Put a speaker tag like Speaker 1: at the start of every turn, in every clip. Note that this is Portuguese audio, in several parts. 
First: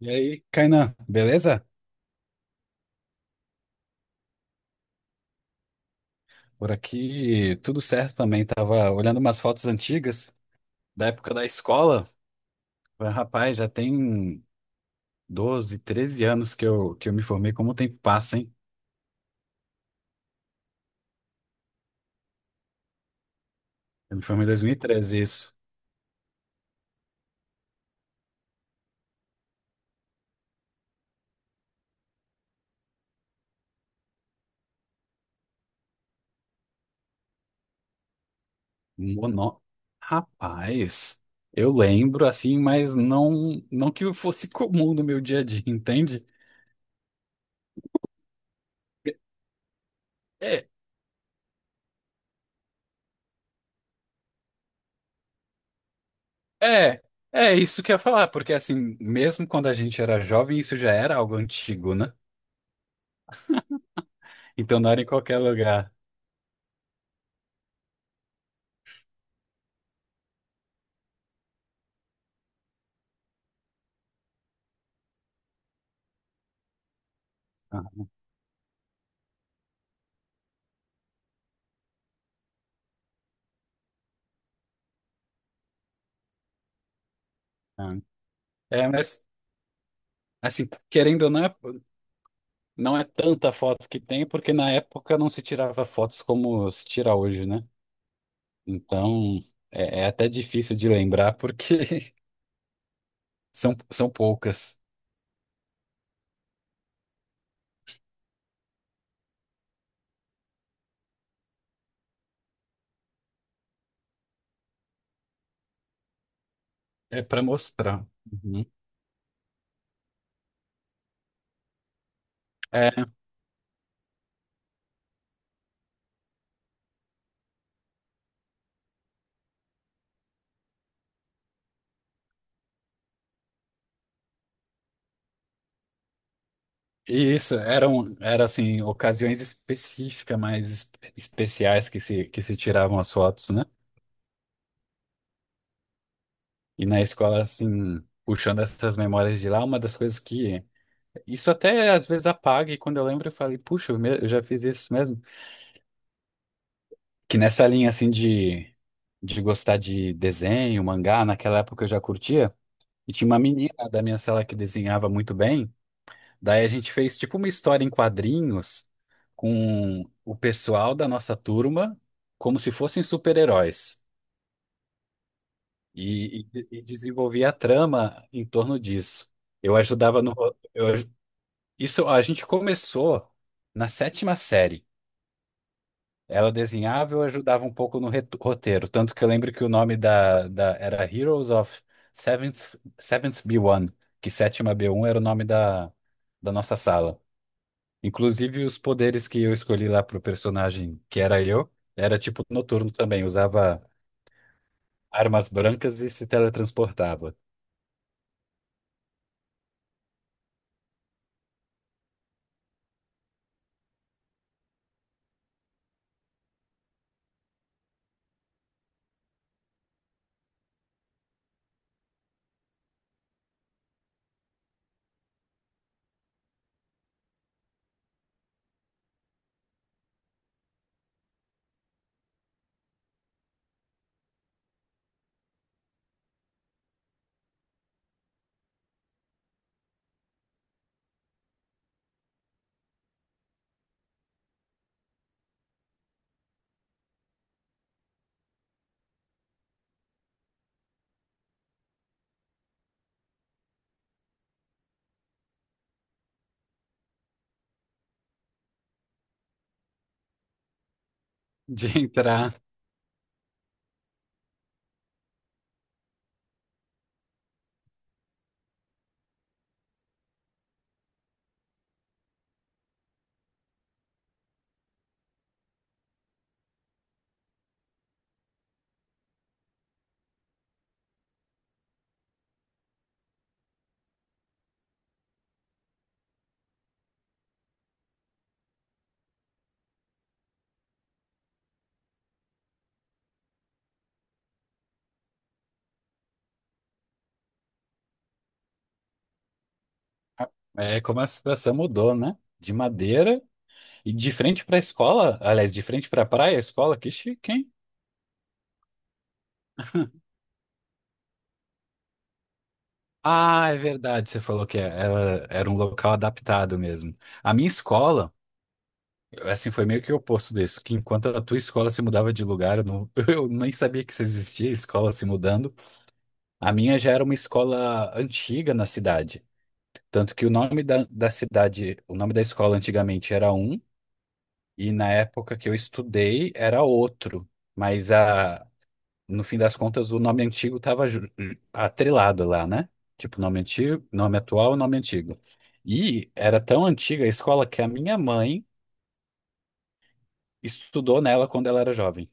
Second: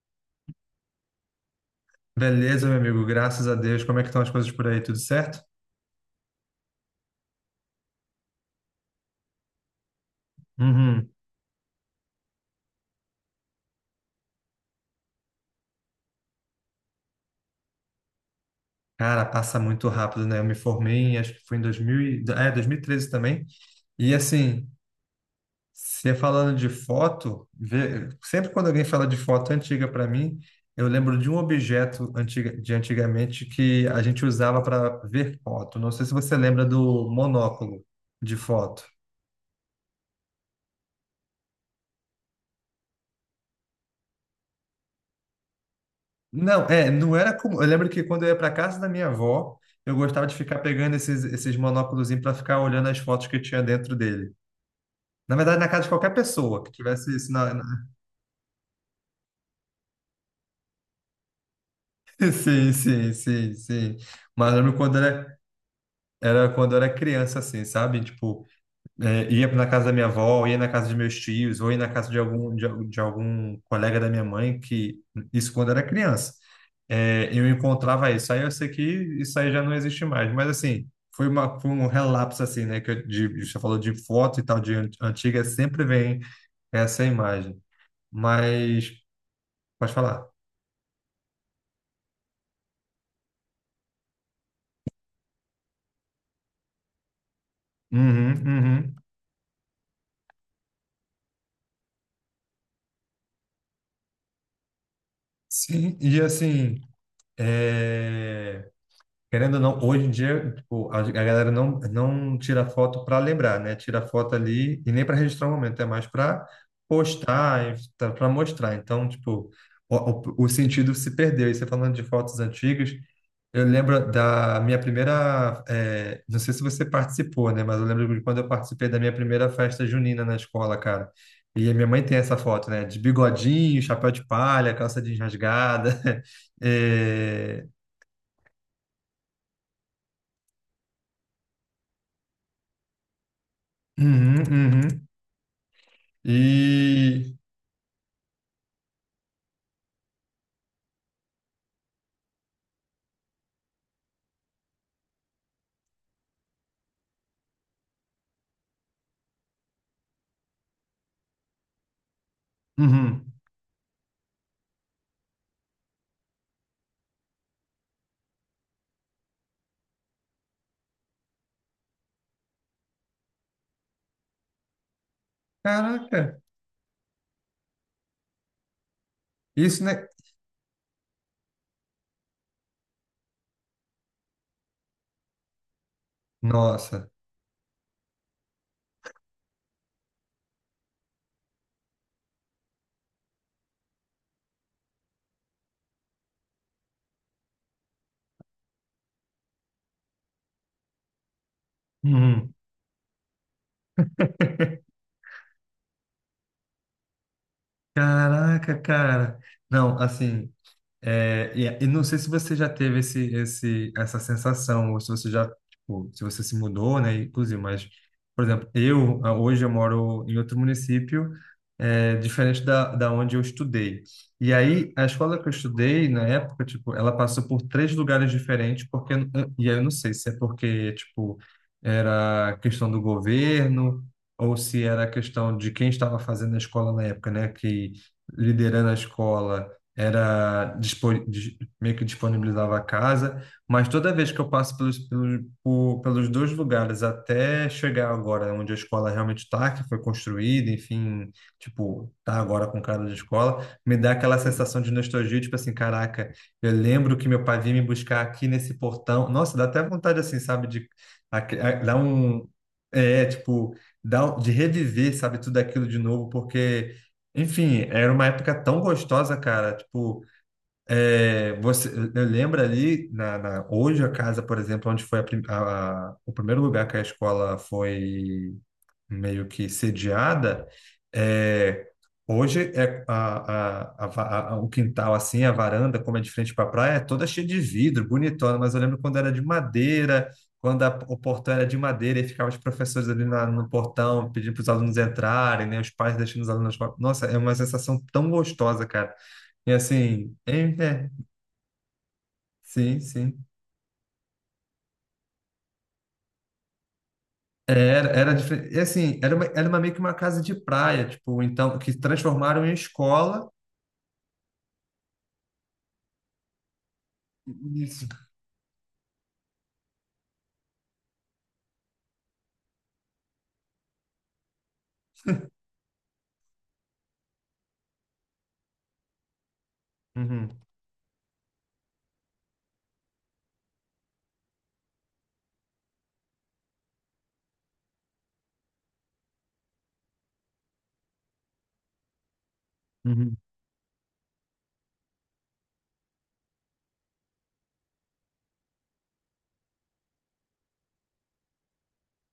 Speaker 1: E aí, Kainan, beleza?
Speaker 2: Beleza, meu amigo, graças a Deus. Como é que estão as coisas por aí? Tudo certo?
Speaker 1: Por aqui tudo certo também. Tava olhando umas fotos antigas da
Speaker 2: Uhum.
Speaker 1: época da escola. Mas, Rapaz, já tem 12, 13 anos que eu me formei. Como o tempo passa, hein?
Speaker 2: Cara, passa muito rápido, né? Eu me formei, em- Acho que foi em 2013 também. E
Speaker 1: Eu me formei em
Speaker 2: assim,
Speaker 1: 2013, isso.
Speaker 2: você falando de foto, sempre quando alguém fala de foto antiga para mim, eu lembro de um objeto antiga, de antigamente que a gente usava para ver foto. Não sei se você lembra do monóculo de foto.
Speaker 1: Mono... Rapaz, eu lembro assim, mas não que fosse comum no meu dia a dia, entende?
Speaker 2: Não, é, não era como. Eu lembro que quando eu ia para casa da minha avó, eu gostava de ficar
Speaker 1: É,
Speaker 2: pegando esses monóculos para ficar olhando as fotos que tinha dentro dele. Na verdade, na casa de qualquer pessoa que
Speaker 1: é,
Speaker 2: tivesse isso
Speaker 1: É isso que eu ia falar, porque assim, mesmo quando a gente era jovem, isso já era algo antigo, né?
Speaker 2: Sim, sim, sim, sim. Mas eu lembro
Speaker 1: Então não
Speaker 2: quando
Speaker 1: era em
Speaker 2: era,
Speaker 1: qualquer lugar.
Speaker 2: Era quando eu era criança, assim, sabe? Tipo, é, ia na casa da minha avó, ia na casa de meus tios, ou ia na casa de algum, de algum colega da minha mãe, que isso quando era criança. É, eu encontrava isso. Aí eu sei que isso aí já não existe mais. Mas assim, foi um relapso assim, né? Você falou de foto e tal, antiga, sempre vem essa imagem.
Speaker 1: Ah, é,
Speaker 2: Mas,
Speaker 1: mas
Speaker 2: pode falar.
Speaker 1: assim, querendo ou não, não é tanta foto que tem, porque na época não se tirava fotos como se tira hoje, né?
Speaker 2: Uhum, uhum.
Speaker 1: Então é até difícil de lembrar porque são poucas.
Speaker 2: Sim, e assim, é... Querendo ou não, hoje em dia, tipo, a galera não tira foto para lembrar, né? Tira foto ali e nem para registrar o momento, é mais para
Speaker 1: É para
Speaker 2: postar,
Speaker 1: mostrar.
Speaker 2: para
Speaker 1: Uhum.
Speaker 2: mostrar. Então, tipo, o, o sentido se perdeu. E você falando de fotos antigas,
Speaker 1: É,
Speaker 2: eu lembro da minha primeira. Eh, não sei se você participou, né? Mas eu lembro de quando eu participei da minha primeira festa junina na escola, cara. E a minha mãe tem essa foto, né? De bigodinho, chapéu de palha, calça jeans rasgada.
Speaker 1: e isso
Speaker 2: eh,
Speaker 1: eram assim ocasiões específicas, mais especiais que se tiravam as fotos, né?
Speaker 2: uhum, uhum.
Speaker 1: E na
Speaker 2: E.
Speaker 1: escola assim, puxando essas memórias de lá, uma das coisas. Que Isso até às vezes apaga, e quando eu lembro, eu falei, puxa, eu já fiz isso mesmo. Que nessa linha assim de gostar de desenho, mangá, naquela época eu já curtia, e tinha
Speaker 2: Uhum.
Speaker 1: uma menina da minha sala que desenhava muito bem. Daí a gente fez tipo uma história em quadrinhos com o pessoal da nossa turma, como se fossem super-heróis,
Speaker 2: Caraca,
Speaker 1: e desenvolvia a trama em torno disso. Eu
Speaker 2: isso, né?
Speaker 1: ajudava no. ro- Eu, aj- isso a gente começou na sétima série. Ela
Speaker 2: Nossa.
Speaker 1: desenhava e eu ajudava um pouco no roteiro. Tanto que eu lembro que o nome da era Heroes of Seventh B1, que 7B1 era o nome da nossa sala. Inclusive, os poderes que eu escolhi lá pro personagem, que era eu, era tipo
Speaker 2: Uhum.
Speaker 1: noturno também. Usava armas brancas e se teletransportava.
Speaker 2: Caraca, cara. Não, assim. É, e não sei se você já teve essa sensação, ou se você já, tipo, se você se mudou, né, inclusive, mas, por exemplo, eu, ah, hoje eu moro em outro município, é, diferente da onde eu estudei. E aí, a escola que eu estudei, na época, tipo, ela passou por três lugares diferentes, porque, e aí eu não sei se é porque, tipo, era questão do governo, ou se era questão de quem estava fazendo a escola na época, né, que liderando a escola era meio que disponibilizava a casa, mas toda vez que eu passo pelos dois lugares até chegar agora onde a escola realmente está, que foi construída, enfim, tipo, tá agora com cara de escola, me dá aquela sensação de nostalgia, tipo assim, caraca, eu lembro que meu pai vinha me buscar aqui nesse portão. Nossa, dá até vontade assim, sabe, de
Speaker 1: De
Speaker 2: dar um
Speaker 1: entrar,
Speaker 2: é, tipo, de reviver, sabe, tudo aquilo de novo, porque enfim, era uma época tão gostosa, cara. Tipo, é, você, eu lembro ali, hoje a casa, por exemplo, onde foi a prim- a- o primeiro lugar que a escola foi meio que sediada, é, hoje é o quintal assim, a varanda, como é de frente para a praia, é toda cheia de vidro, bonitona, mas eu lembro quando era de madeira, quando o portão era de madeira e ficavam os professores ali no portão pedindo para os alunos entrarem, né, os pais deixando os alunos fora. Nossa, é uma sensação tão gostosa, cara. E assim,
Speaker 1: é como a situação mudou, né? De
Speaker 2: sim,
Speaker 1: madeira
Speaker 2: sim.
Speaker 1: e de frente para a escola, aliás, de frente para a praia, a escola, que chique, hein?
Speaker 2: Era, era diferente. E assim, era uma meio que uma casa de praia, tipo, então, que transformaram em escola.
Speaker 1: Ah, é verdade, você falou que ela era um local adaptado mesmo. A minha escola, assim, foi meio que o oposto disso, que enquanto a tua escola se mudava de lugar, eu, não, eu nem sabia que isso existia, escola se mudando. A minha já era uma escola antiga na cidade, tanto que o
Speaker 2: Uhum,
Speaker 1: nome da cidade, o nome da escola antigamente era um, e na época que eu estudei era outro, mas a no fim das contas, o nome antigo estava atrelado lá, né?
Speaker 2: uhum.
Speaker 1: Tipo, nome antigo, nome atual, nome antigo. E era tão antiga a escola que a minha mãe estudou nela quando ela era jovem.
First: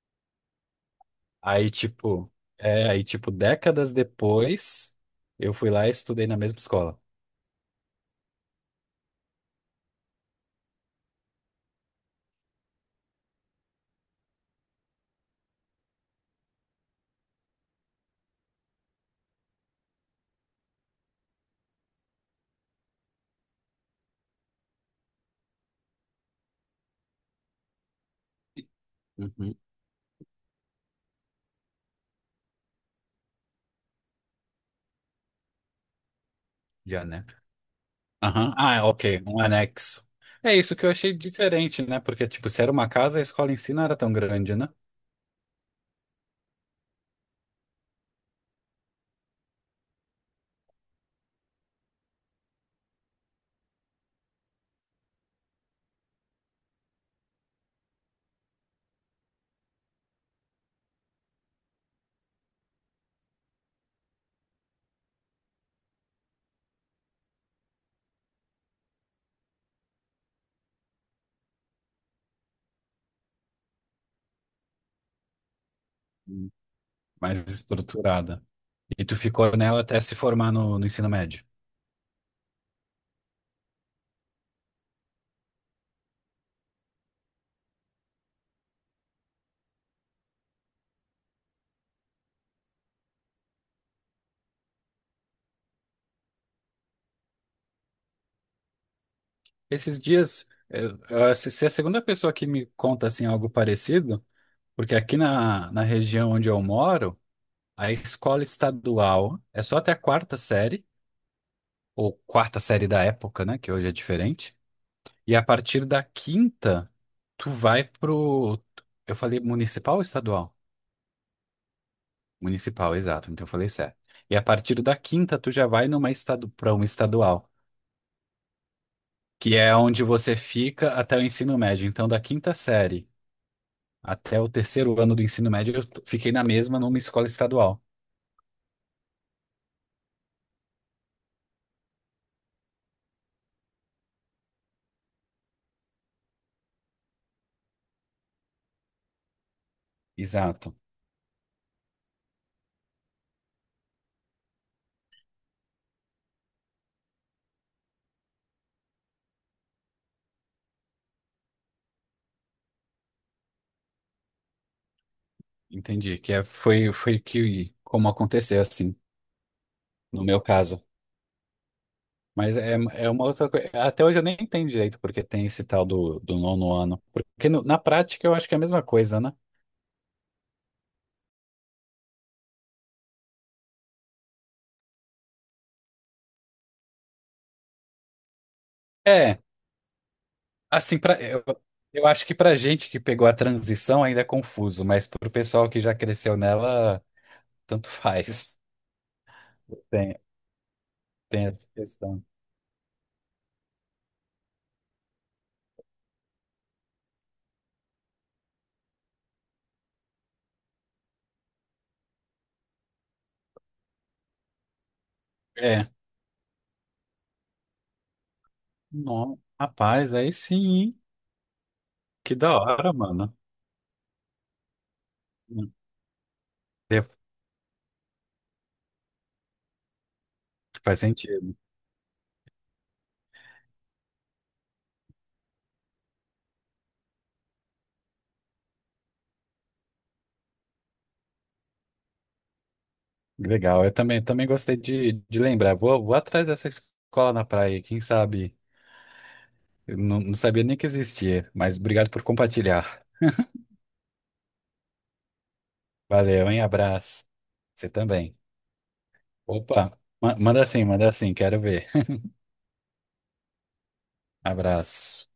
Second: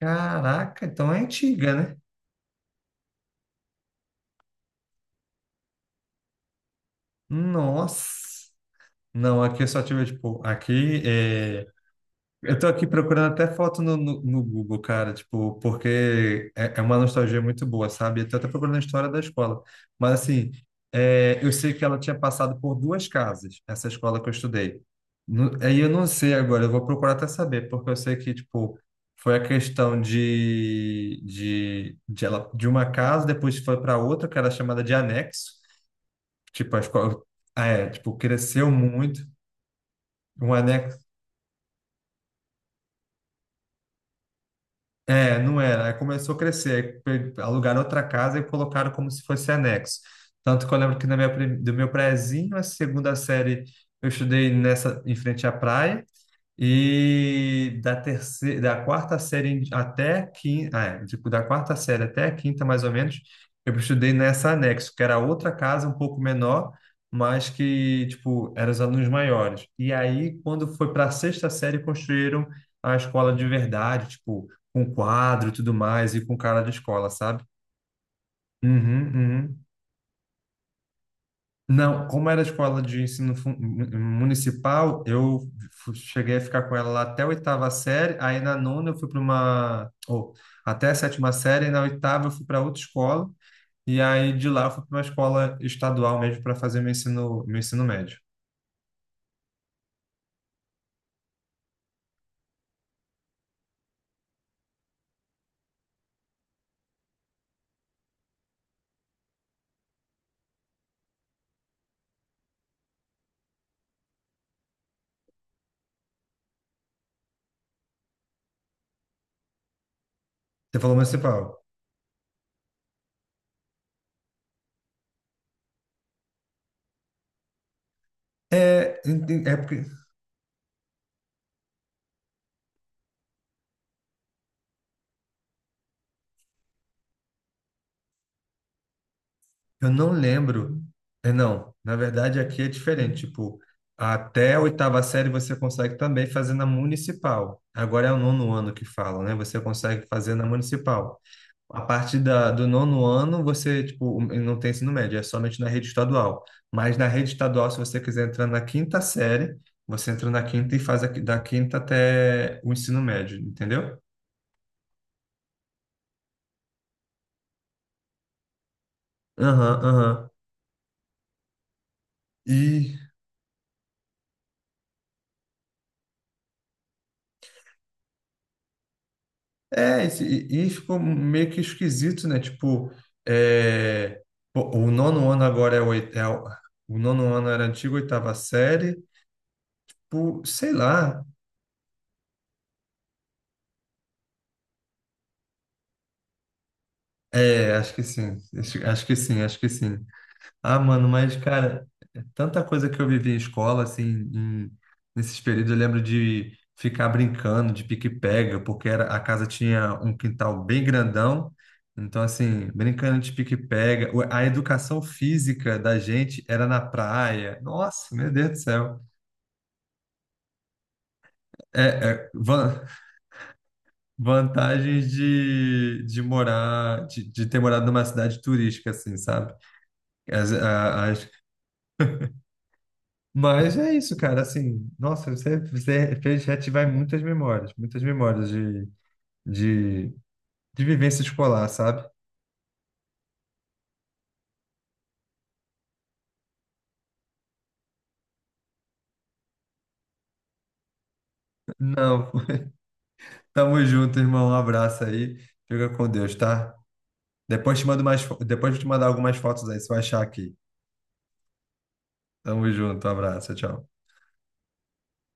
Speaker 2: Caraca, então é
Speaker 1: Aí,
Speaker 2: antiga, né?
Speaker 1: tipo, décadas depois, eu fui lá e estudei na mesma escola.
Speaker 2: Nossa. Não, aqui eu só tive, tipo, aqui eh, eu tô aqui procurando até foto no Google, cara, tipo, porque é uma nostalgia muito boa, sabe? Eu tô até procurando a história da escola. Mas, assim, é, eu sei que ela tinha passado por duas casas, essa escola que eu estudei. No- aí eu não sei agora, eu vou procurar até saber, porque eu sei que, tipo, foi a
Speaker 1: Uhum,
Speaker 2: questão de uma casa, depois foi para outra, que era chamada de anexo. Tipo, a
Speaker 1: já,
Speaker 2: escola,
Speaker 1: né?
Speaker 2: ah, é, tipo,
Speaker 1: Aham.
Speaker 2: cresceu
Speaker 1: Ah, é,
Speaker 2: muito.
Speaker 1: ok, um anexo.
Speaker 2: Um
Speaker 1: É isso que eu
Speaker 2: anexo.
Speaker 1: achei diferente, né? Porque, tipo, se era uma casa, a escola em si não era tão grande, né?
Speaker 2: É, não era. Aí começou a crescer. Alugaram outra casa e colocaram como se fosse anexo. Tanto que eu lembro que do meu prézinho, a segunda série, eu estudei nessa, em frente à praia. E da quarta série até a quinta, ah, é, tipo, da quarta série até a quinta, mais ou menos, eu estudei nessa anexo, que era outra casa um pouco menor, mas que, tipo, eram os alunos maiores. E aí, quando foi para a sexta série, construíram a escola de verdade, tipo, com quadro e tudo mais, e com
Speaker 1: Hum.
Speaker 2: cara de escola,
Speaker 1: Mais
Speaker 2: sabe?
Speaker 1: estruturada. E
Speaker 2: Uhum,
Speaker 1: tu ficou
Speaker 2: uhum.
Speaker 1: nela até se formar no ensino médio.
Speaker 2: Não, como era escola de municipal, cheguei a ficar com ela lá até a oitava série, aí na nona eu fui para uma, ou até a sétima série, e na oitava eu fui para outra escola, e aí de lá eu fui para uma escola estadual mesmo para fazer meu ensino médio.
Speaker 1: Esses dias, se é a segunda pessoa que me conta assim algo parecido, porque aqui na região onde eu moro, a escola estadual é só até a quarta série, ou quarta série da época, né, que hoje é diferente. E a partir da quinta, tu vai pro... Eu falei municipal ou estadual?
Speaker 2: Você falou municipal.
Speaker 1: Municipal, exato. Então eu falei certo. E a partir da quinta, tu já vai para uma estadual,
Speaker 2: É,
Speaker 1: que
Speaker 2: é
Speaker 1: é
Speaker 2: porque
Speaker 1: onde você fica até o ensino médio. Então, da quinta série até o terceiro ano do ensino médio, fiquei na mesma numa escola estadual.
Speaker 2: eu não lembro. É, não, na verdade aqui é diferente. Tipo, até a oitava série você consegue também fazer na municipal. Agora é o nono ano que falam, né? Você consegue fazer na
Speaker 1: Exato,
Speaker 2: municipal. A partir do nono ano, você, tipo, não tem ensino médio, é somente na rede estadual. Mas na rede estadual, se você quiser entrar na quinta série, você entra na quinta e da quinta até o ensino médio, entendeu?
Speaker 1: entendi. Que é, foi que como aconteceu assim,
Speaker 2: Aham,
Speaker 1: no
Speaker 2: aham.
Speaker 1: meu caso. Mas é,
Speaker 2: E
Speaker 1: é uma outra coisa. Até hoje eu nem entendo direito porque tem esse tal do nono ano. Porque na prática eu acho que é a mesma coisa, né?
Speaker 2: é, e ficou meio que esquisito, né? Tipo, é, pô, o nono ano agora é o nono ano era a antiga oitava série,
Speaker 1: É,
Speaker 2: por, sei
Speaker 1: assim,
Speaker 2: lá.
Speaker 1: eu acho que pra gente que pegou a transição ainda é confuso, mas pro pessoal que já cresceu nela,
Speaker 2: É,
Speaker 1: tanto
Speaker 2: acho que sim,
Speaker 1: faz.
Speaker 2: acho que sim, acho que sim. Ah, mano, mas,
Speaker 1: Tem essa
Speaker 2: cara,
Speaker 1: questão.
Speaker 2: é tanta coisa que eu vivi em escola, assim, em- nesses períodos, eu lembro de ficar brincando de pique-pega, porque era, a casa tinha um quintal bem grandão, então, assim, brincando de pique-pega, a educação física
Speaker 1: É,
Speaker 2: da gente era na praia, nossa, meu Deus do céu.
Speaker 1: não, rapaz, aí sim, hein?
Speaker 2: É, é,
Speaker 1: Que da
Speaker 2: van-
Speaker 1: hora, mano.
Speaker 2: vantagens de
Speaker 1: É,
Speaker 2: morar, de ter morado numa cidade turística, assim, sabe?
Speaker 1: faz
Speaker 2: As
Speaker 1: sentido.
Speaker 2: mas é isso, cara. Assim, nossa, você, você fez reativar muitas memórias de, de vivência escolar, sabe?
Speaker 1: Legal, eu também gostei de lembrar. Vou atrás dessa escola na praia, quem sabe? Eu não sabia nem que existia, mas obrigado por
Speaker 2: Não,
Speaker 1: compartilhar.
Speaker 2: tamo junto, irmão. Um abraço aí. Fica com Deus,
Speaker 1: Valeu, hein?
Speaker 2: tá?
Speaker 1: Abraço.
Speaker 2: Depois te
Speaker 1: Você
Speaker 2: mando mais,
Speaker 1: também.
Speaker 2: depois eu te mandar algumas fotos aí, você
Speaker 1: Opa,
Speaker 2: vai achar aqui.
Speaker 1: manda assim, quero ver.
Speaker 2: Tamo junto, um abraço, tchau.
Speaker 1: Abraço.